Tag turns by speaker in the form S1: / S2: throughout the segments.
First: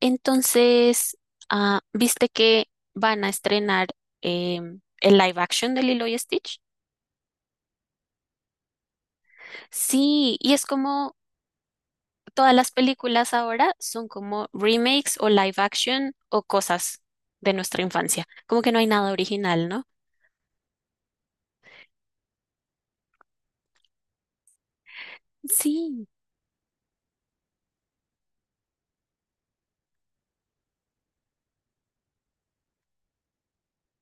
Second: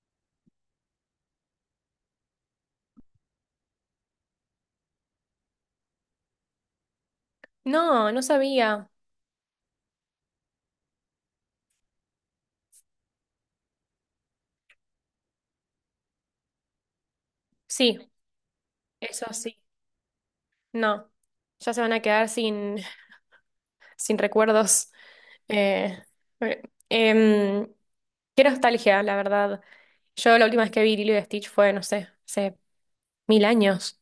S1: Entonces, ¿viste que van a estrenar el live action de Lilo y Stitch?
S2: No, no sabía.
S1: Sí, y es como todas las películas ahora son como remakes o live action o cosas de nuestra
S2: Sí,
S1: infancia. Como que no hay nada
S2: eso sí.
S1: original, ¿no?
S2: No, ya se van a quedar sin, sin recuerdos. Eh,
S1: Sí,
S2: eh, em, qué nostalgia, la verdad. Yo la última vez que vi Lilo y Stitch fue, no sé, hace mil años.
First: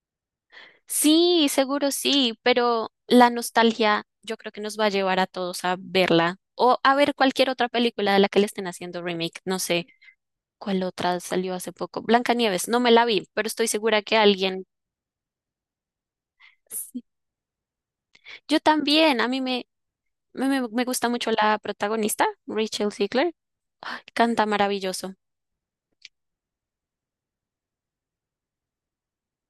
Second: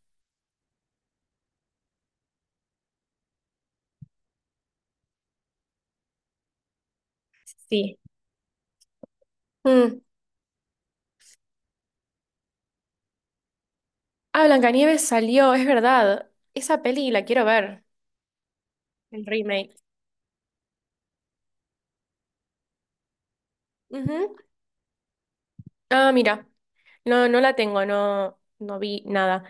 S1: sí, seguro sí, pero la nostalgia yo creo que nos va a llevar a todos a verla o a ver cualquier otra
S2: Sí.
S1: película de la que le estén haciendo remake. No sé.
S2: Mm.
S1: ¿Cuál otra salió hace poco? Blancanieves, no me la vi, pero estoy segura que
S2: Ah,
S1: alguien.
S2: Blancanieves salió, es verdad. Esa
S1: Sí.
S2: peli la quiero ver,
S1: Yo también,
S2: el
S1: a mí me,
S2: remake.
S1: me, me- me gusta mucho la protagonista, Rachel Ziegler. Ay,
S2: Ujú.
S1: canta maravilloso.
S2: Ah, mira, no, no la tengo, no, no vi nada.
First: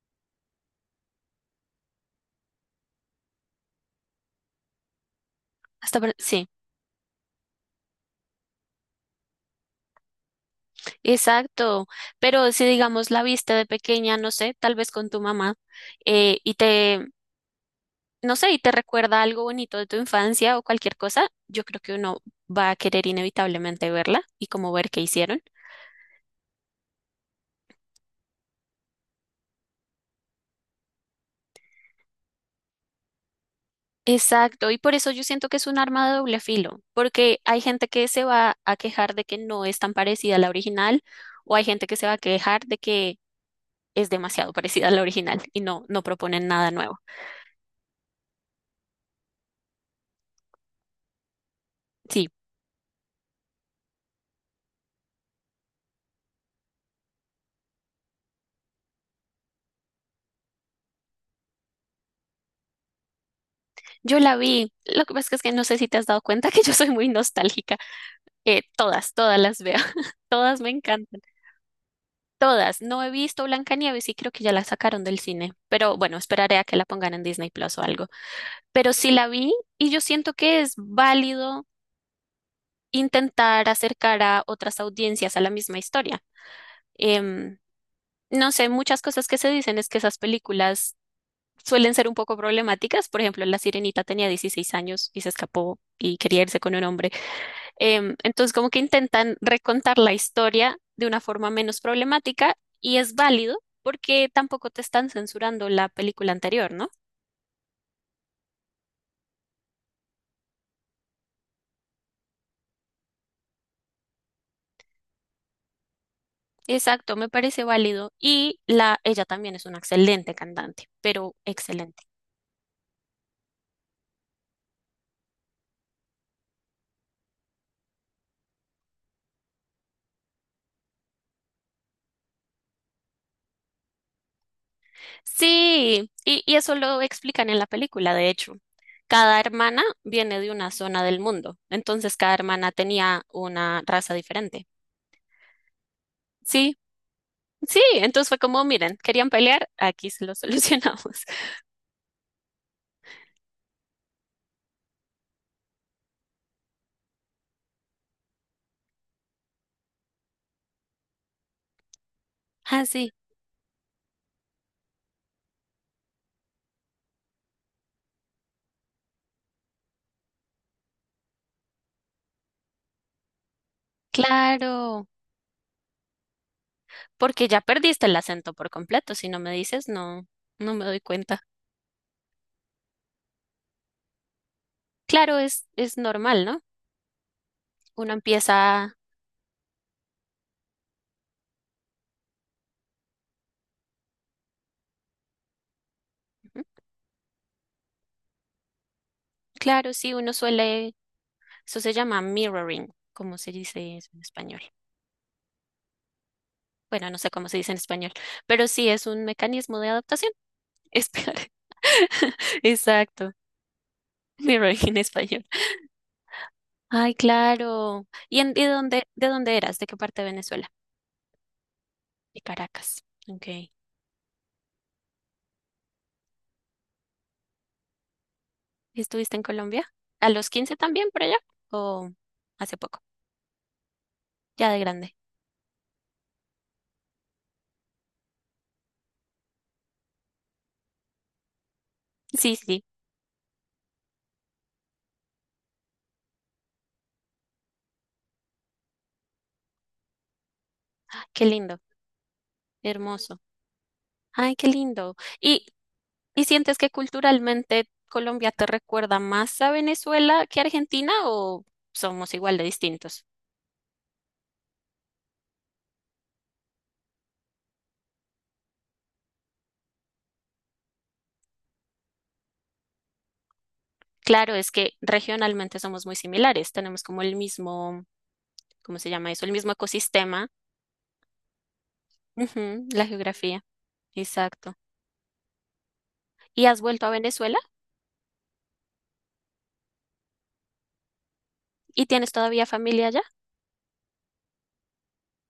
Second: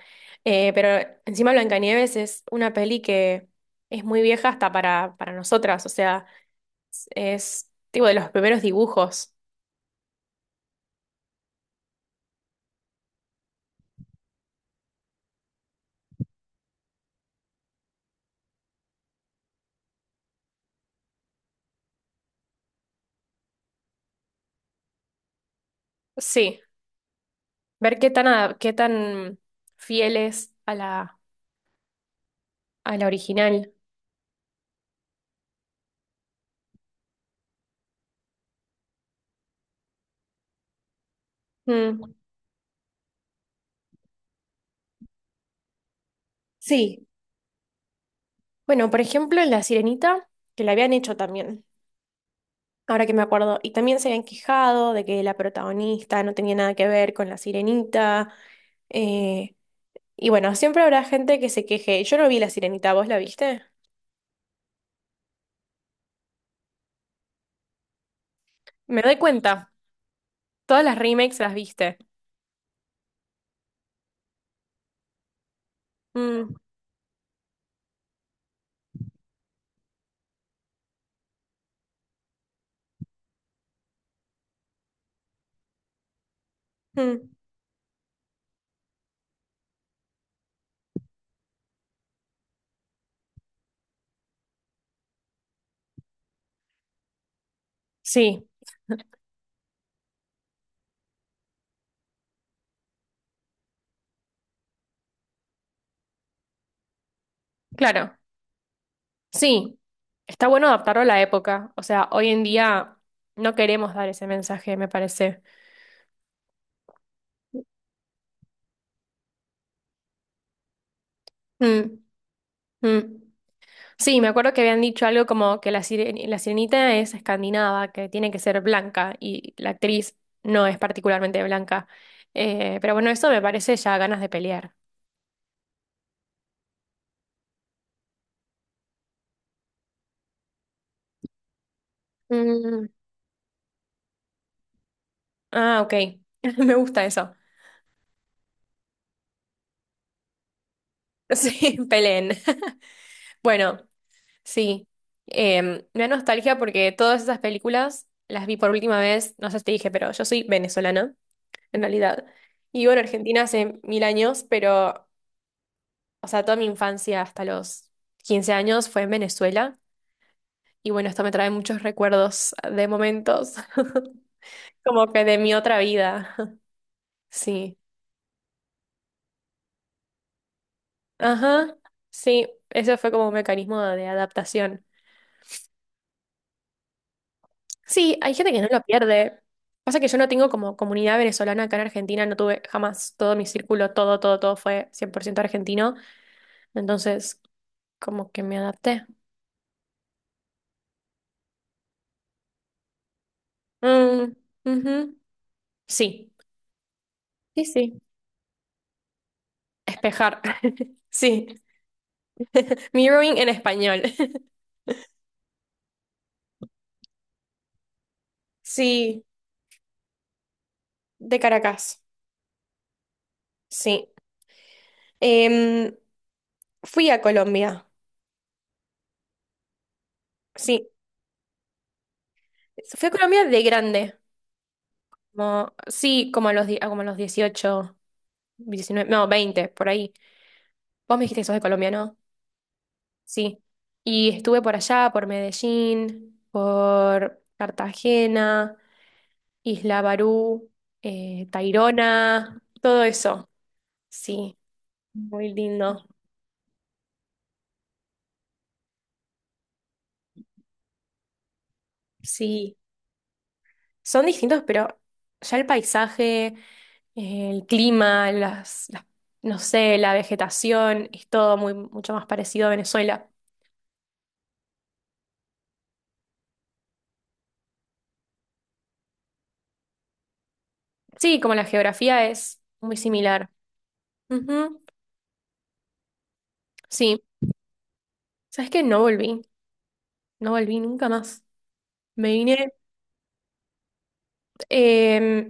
S2: Pero encima Blancanieves es una peli que es muy vieja hasta para nosotras, o
S1: Hasta, pare-
S2: sea,
S1: sí,
S2: tipo de los primeros dibujos.
S1: exacto. Pero si digamos la viste de pequeña, no sé, tal vez con tu mamá, y te, no sé, y te recuerda algo bonito de tu infancia o cualquier cosa, yo creo que uno va a querer inevitablemente verla y como ver qué hicieron.
S2: Sí, ver qué tan, qué tan fiel es a la original.
S1: Exacto, y por eso yo siento que es un arma de doble filo, porque hay gente que se va a quejar de que no es tan parecida a la original, o hay gente que se
S2: Mm.
S1: va a quejar de que es demasiado parecida a la original y no proponen nada nuevo.
S2: Sí, bueno, por ejemplo, en La Sirenita, que la habían hecho también,
S1: Sí,
S2: ahora que me acuerdo, y también se habían quejado de que la protagonista no tenía nada que ver con la Sirenita. Eh, Y bueno, siempre habrá gente que se queje. Yo no vi La Sirenita, ¿vos la viste?
S1: yo la vi. Lo que pasa es que no sé si te has dado cuenta que yo soy muy nostálgica.
S2: Me doy
S1: Todas las
S2: cuenta.
S1: veo. Todas me
S2: Todas las
S1: encantan.
S2: remakes las viste.
S1: Todas. No he visto Blancanieves y creo que ya la sacaron del cine. Pero bueno,
S2: Mm.
S1: esperaré a que la pongan en Disney Plus o algo. Pero sí la vi y yo siento que es válido intentar acercar a otras audiencias a la misma historia.
S2: Mm.
S1: Em, no sé, muchas cosas que se dicen es que esas películas suelen ser un poco problemáticas. Por ejemplo, La Sirenita tenía 16 años y se escapó y quería irse con un hombre.
S2: Sí,
S1: Entonces, como que intentan recontar la historia de una forma menos problemática y es válido porque tampoco te están censurando la película anterior, ¿no?
S2: claro. Sí. Está bueno adaptarlo a la época. O sea, hoy en día no queremos dar ese mensaje, me parece.
S1: Exacto, me parece válido. Y la, ella también es una excelente cantante, pero
S2: Mm.
S1: excelente.
S2: Mm. Sí, me acuerdo que habían dicho algo como que la la sirenita es escandinava, que tiene que ser blanca, y la actriz no es particularmente blanca. Pero bueno, eso me parece ya ganas de pelear.
S1: Sí, y eso lo explican en la película, de hecho. Cada hermana viene de una zona del mundo, entonces cada hermana
S2: Mm.
S1: tenía una raza diferente.
S2: Ah, ok. Me
S1: Sí,
S2: gusta eso.
S1: sí, entonces fue como, miren, querían pelear, aquí se lo solucionamos.
S2: Sí, peleen. Bueno, sí. Me da nostalgia porque todas esas películas las vi por última vez, no sé si te dije, pero yo soy venezolana, en realidad. Y
S1: Ah,
S2: vivo en
S1: sí,
S2: Argentina hace mil años, pero, o sea, toda mi infancia hasta los 15 años fue en Venezuela. Y bueno, esto me trae muchos recuerdos de momentos,
S1: claro,
S2: como que de mi otra vida.
S1: porque ya
S2: Sí.
S1: perdiste el acento por completo, si no me dices, no, no me doy cuenta.
S2: Ajá. Sí, eso fue como un mecanismo de adaptación.
S1: Claro, es normal, ¿no? Uno
S2: Sí, hay gente que no lo
S1: empieza,
S2: pierde. Pasa que yo no tengo como comunidad venezolana acá en Argentina, no tuve jamás todo mi círculo, todo, todo, todo fue 100% argentino,
S1: ujú,
S2: entonces como que me adapté.
S1: claro, sí, uno suele, eso se llama mirroring, como se dice eso en
S2: Mm.
S1: español.
S2: Ujú. Sí,
S1: Bueno, no sé cómo se
S2: sí,
S1: dice en
S2: sí.
S1: español, pero sí es un mecanismo de adaptación.
S2: Espejar.
S1: Espera,
S2: Sí,
S1: exacto,
S2: mirroring en español.
S1: mirroring en español. Ay, claro. ¿Y en,
S2: Sí,
S1: de dónde eras? ¿De qué parte de Venezuela?
S2: de Caracas.
S1: De Caracas. Ok. ¿Y
S2: Sí. Em, fui a Colombia.
S1: estuviste en Colombia? ¿A los 15
S2: Sí,
S1: también por allá? ¿O hace poco?
S2: fui a Colombia de grande.
S1: Ya de grande.
S2: Como, sí, como a los, die- ah, como a los 18 19 no, 20 por ahí. Vos me dijiste que sos de Colombia, ¿no?
S1: Sí, sí.
S2: Sí. Y estuve por allá, por Medellín, por Cartagena, Isla Barú,
S1: Ay, qué lindo,
S2: Tayrona, todo
S1: hermoso.
S2: eso.
S1: Ay,
S2: Sí,
S1: qué lindo.
S2: muy lindo.
S1: Y sientes que culturalmente Colombia te recuerda más a Venezuela que Argentina o somos igual de
S2: Sí,
S1: distintos?
S2: son distintos, pero ya el paisaje, el clima, no sé, la vegetación, es todo muy, mucho más parecido a Venezuela.
S1: Claro, es que regionalmente somos muy similares, tenemos como el mismo, ¿cómo se llama eso? El mismo ecosistema,
S2: Sí, como la geografía es
S1: ujú,
S2: muy
S1: la
S2: similar.
S1: geografía, exacto.
S2: Ujú.
S1: ¿Y has vuelto a
S2: Sí,
S1: Venezuela?
S2: ¿sabes qué? No volví, no volví nunca más.
S1: ¿Y
S2: Me
S1: tienes todavía
S2: vine,
S1: familia allá?
S2: eh,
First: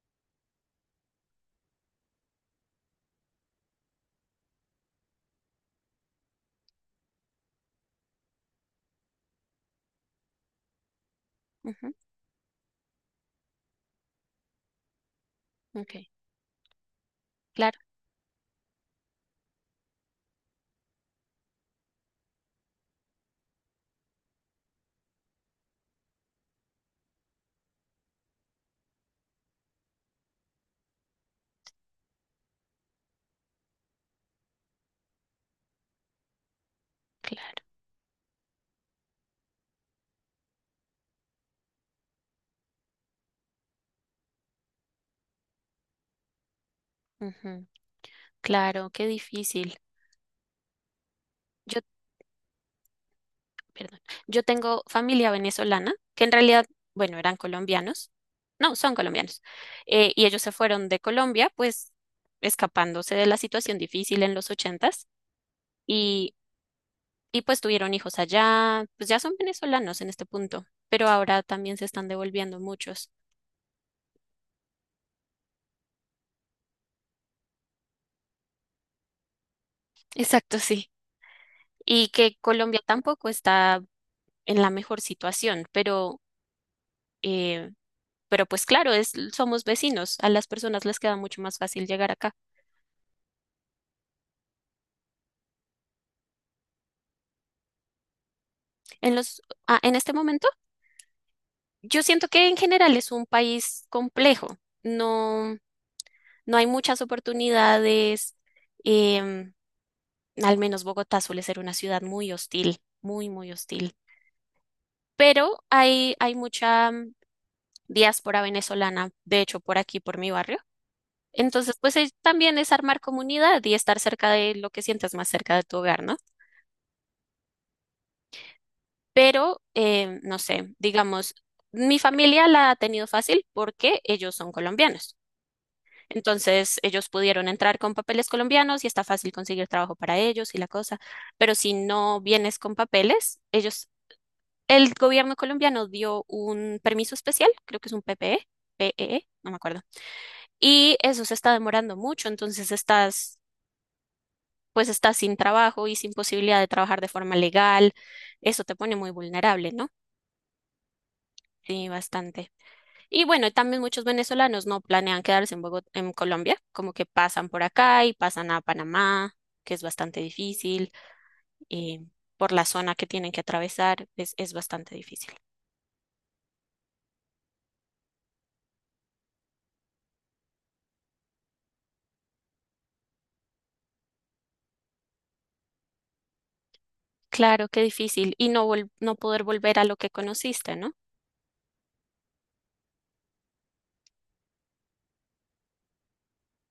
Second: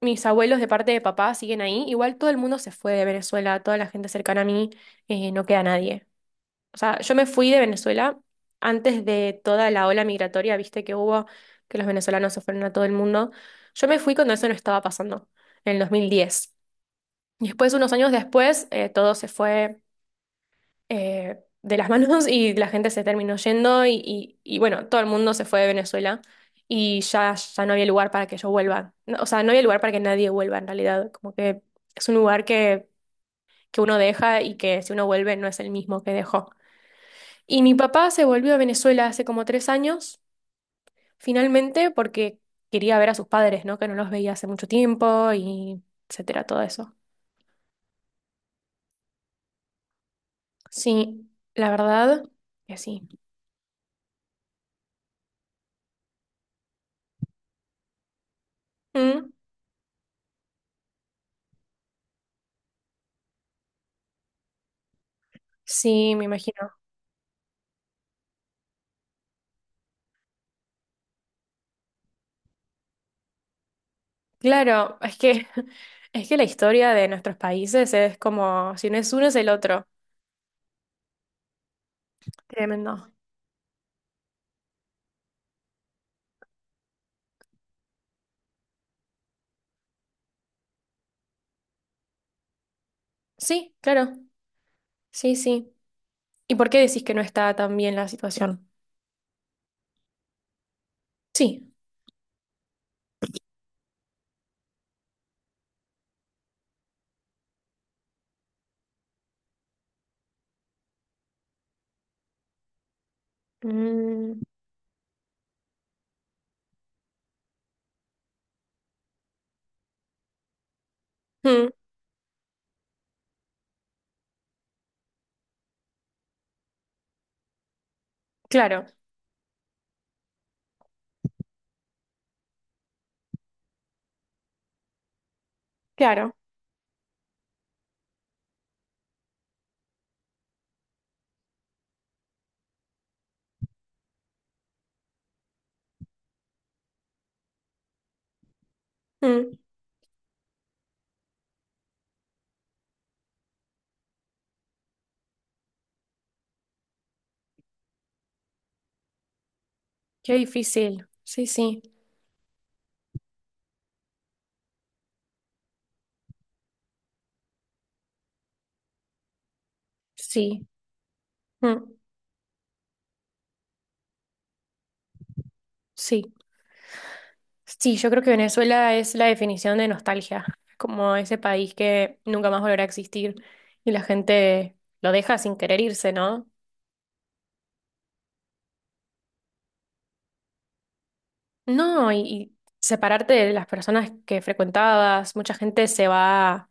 S2: mis abuelos de parte de papá siguen ahí. Igual todo el mundo se fue de Venezuela, toda la gente cercana a mí, no queda nadie. O sea, yo me fui de Venezuela antes de toda la ola migratoria, viste que hubo, que los
S1: Ujú,
S2: venezolanos se fueron a todo el mundo. Yo me fui cuando eso no estaba pasando, en el
S1: ok,
S2: 2010. Y después,
S1: claro,
S2: unos años después, todo se fue. De las manos y la gente se terminó yendo y, bueno, todo el mundo se fue de Venezuela y ya no había lugar para que yo vuelva. No, o sea, no había lugar para que nadie vuelva en realidad. Como que es un lugar que uno deja y que si uno vuelve no es el mismo que dejó. Y
S1: claro,
S2: mi papá se volvió a Venezuela hace como 3 años, finalmente, porque quería ver a sus padres, ¿no? Que no los veía hace mucho tiempo y etcétera, todo eso.
S1: ujú, claro, qué difícil.
S2: Sí, la
S1: Yo,
S2: verdad que sí.
S1: perdón, yo tengo familia venezolana, que en realidad, bueno, eran colombianos, no, son
S2: Mm.
S1: colombianos, y ellos se fueron de Colombia, pues escapándose de la situación difícil en los 80s.
S2: Sí, me imagino.
S1: Y pues tuvieron hijos allá, pues ya son venezolanos en este punto, pero ahora también se están devolviendo muchos.
S2: Claro, es que, es que la historia de nuestros países es como, si no es uno, es el otro.
S1: Exacto, sí. Y que Colombia
S2: Tremendo.
S1: tampoco está en la mejor situación, eh, pero pues claro, es, somos vecinos, a las personas les queda mucho más fácil llegar acá.
S2: Sí, claro. Sí, sí. ¿Y por qué decís que no está tan bien la situación?
S1: En los, ah, en este momento,
S2: Sí.
S1: yo siento que en general es un país complejo, no, no hay muchas oportunidades, em, al menos Bogotá suele ser una ciudad muy hostil, muy, muy hostil.
S2: Mm,
S1: Pero hay mucha diáspora venezolana, de hecho, por aquí, por mi barrio.
S2: mm,
S1: Entonces, pues es- también es armar comunidad y estar cerca de lo que sientas más cerca de tu hogar, ¿no?
S2: claro,
S1: Pero, no sé, digamos, mi familia la ha tenido fácil porque ellos son colombianos.
S2: claro.
S1: Entonces, ellos pudieron entrar con papeles colombianos y está fácil conseguir trabajo para ellos y la cosa. Pero si no vienes con papeles, ellos, el gobierno colombiano dio un permiso especial, creo que es un PPE, PEE, no me
S2: Mm,
S1: acuerdo. Y eso se está demorando mucho, entonces estás, pues estás sin trabajo y sin posibilidad de trabajar de forma legal. Eso te pone muy vulnerable, ¿no?
S2: qué difícil. Sí, sí.
S1: Sí, bastante. Y bueno, también muchos venezolanos no planean quedarse en Bogot- en Colombia, como que pasan por acá y pasan a Panamá, que es bastante
S2: Sí.
S1: difícil,
S2: Mm,
S1: y por la zona que tienen que atravesar, es bastante difícil.
S2: sí. Sí, yo creo que Venezuela es la definición de nostalgia, como ese país que nunca más volverá a existir y la gente lo deja sin querer irse, ¿no?
S1: Claro, qué difícil. Y no, vol- no poder volver a lo que conociste, ¿no?
S2: No, y separarte de las personas que frecuentabas, mucha gente se va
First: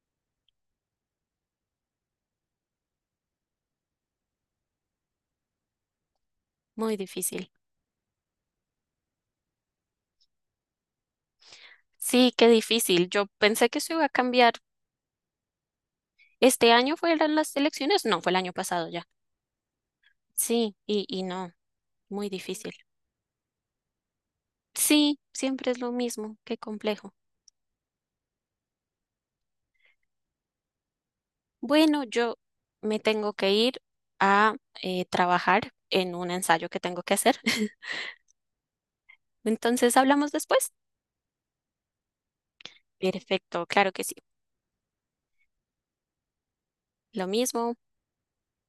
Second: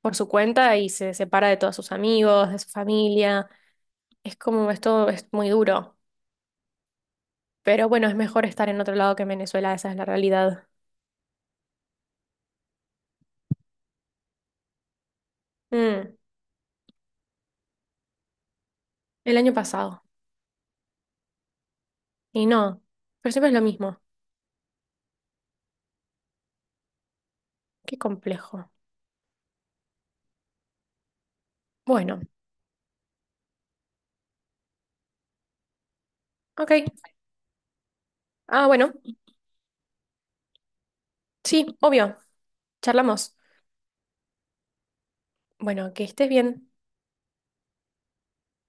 S2: por su cuenta y se separa de todos sus amigos, de su familia. Es como esto es muy duro,
S1: Muy difícil.
S2: pero bueno, es mejor estar en otro lado que en Venezuela, esa es la realidad.
S1: Sí, qué difícil. Yo pensé que eso iba a cambiar.
S2: Mm,
S1: ¿Este año fueron las elecciones? No, fue el año pasado ya.
S2: el año pasado,
S1: Sí, y no, muy
S2: y
S1: difícil.
S2: no, pero siempre es lo mismo.
S1: Sí, siempre es lo mismo, qué complejo.
S2: Qué complejo.
S1: Bueno,
S2: Bueno,
S1: yo me tengo que ir a trabajar en un ensayo
S2: ok.
S1: que tengo que hacer.
S2: Ah, bueno,
S1: Entonces, ¿hablamos después?
S2: sí, obvio, charlamos.
S1: Perfecto, claro que sí.
S2: Bueno, que estés bien.
S1: Lo mismo.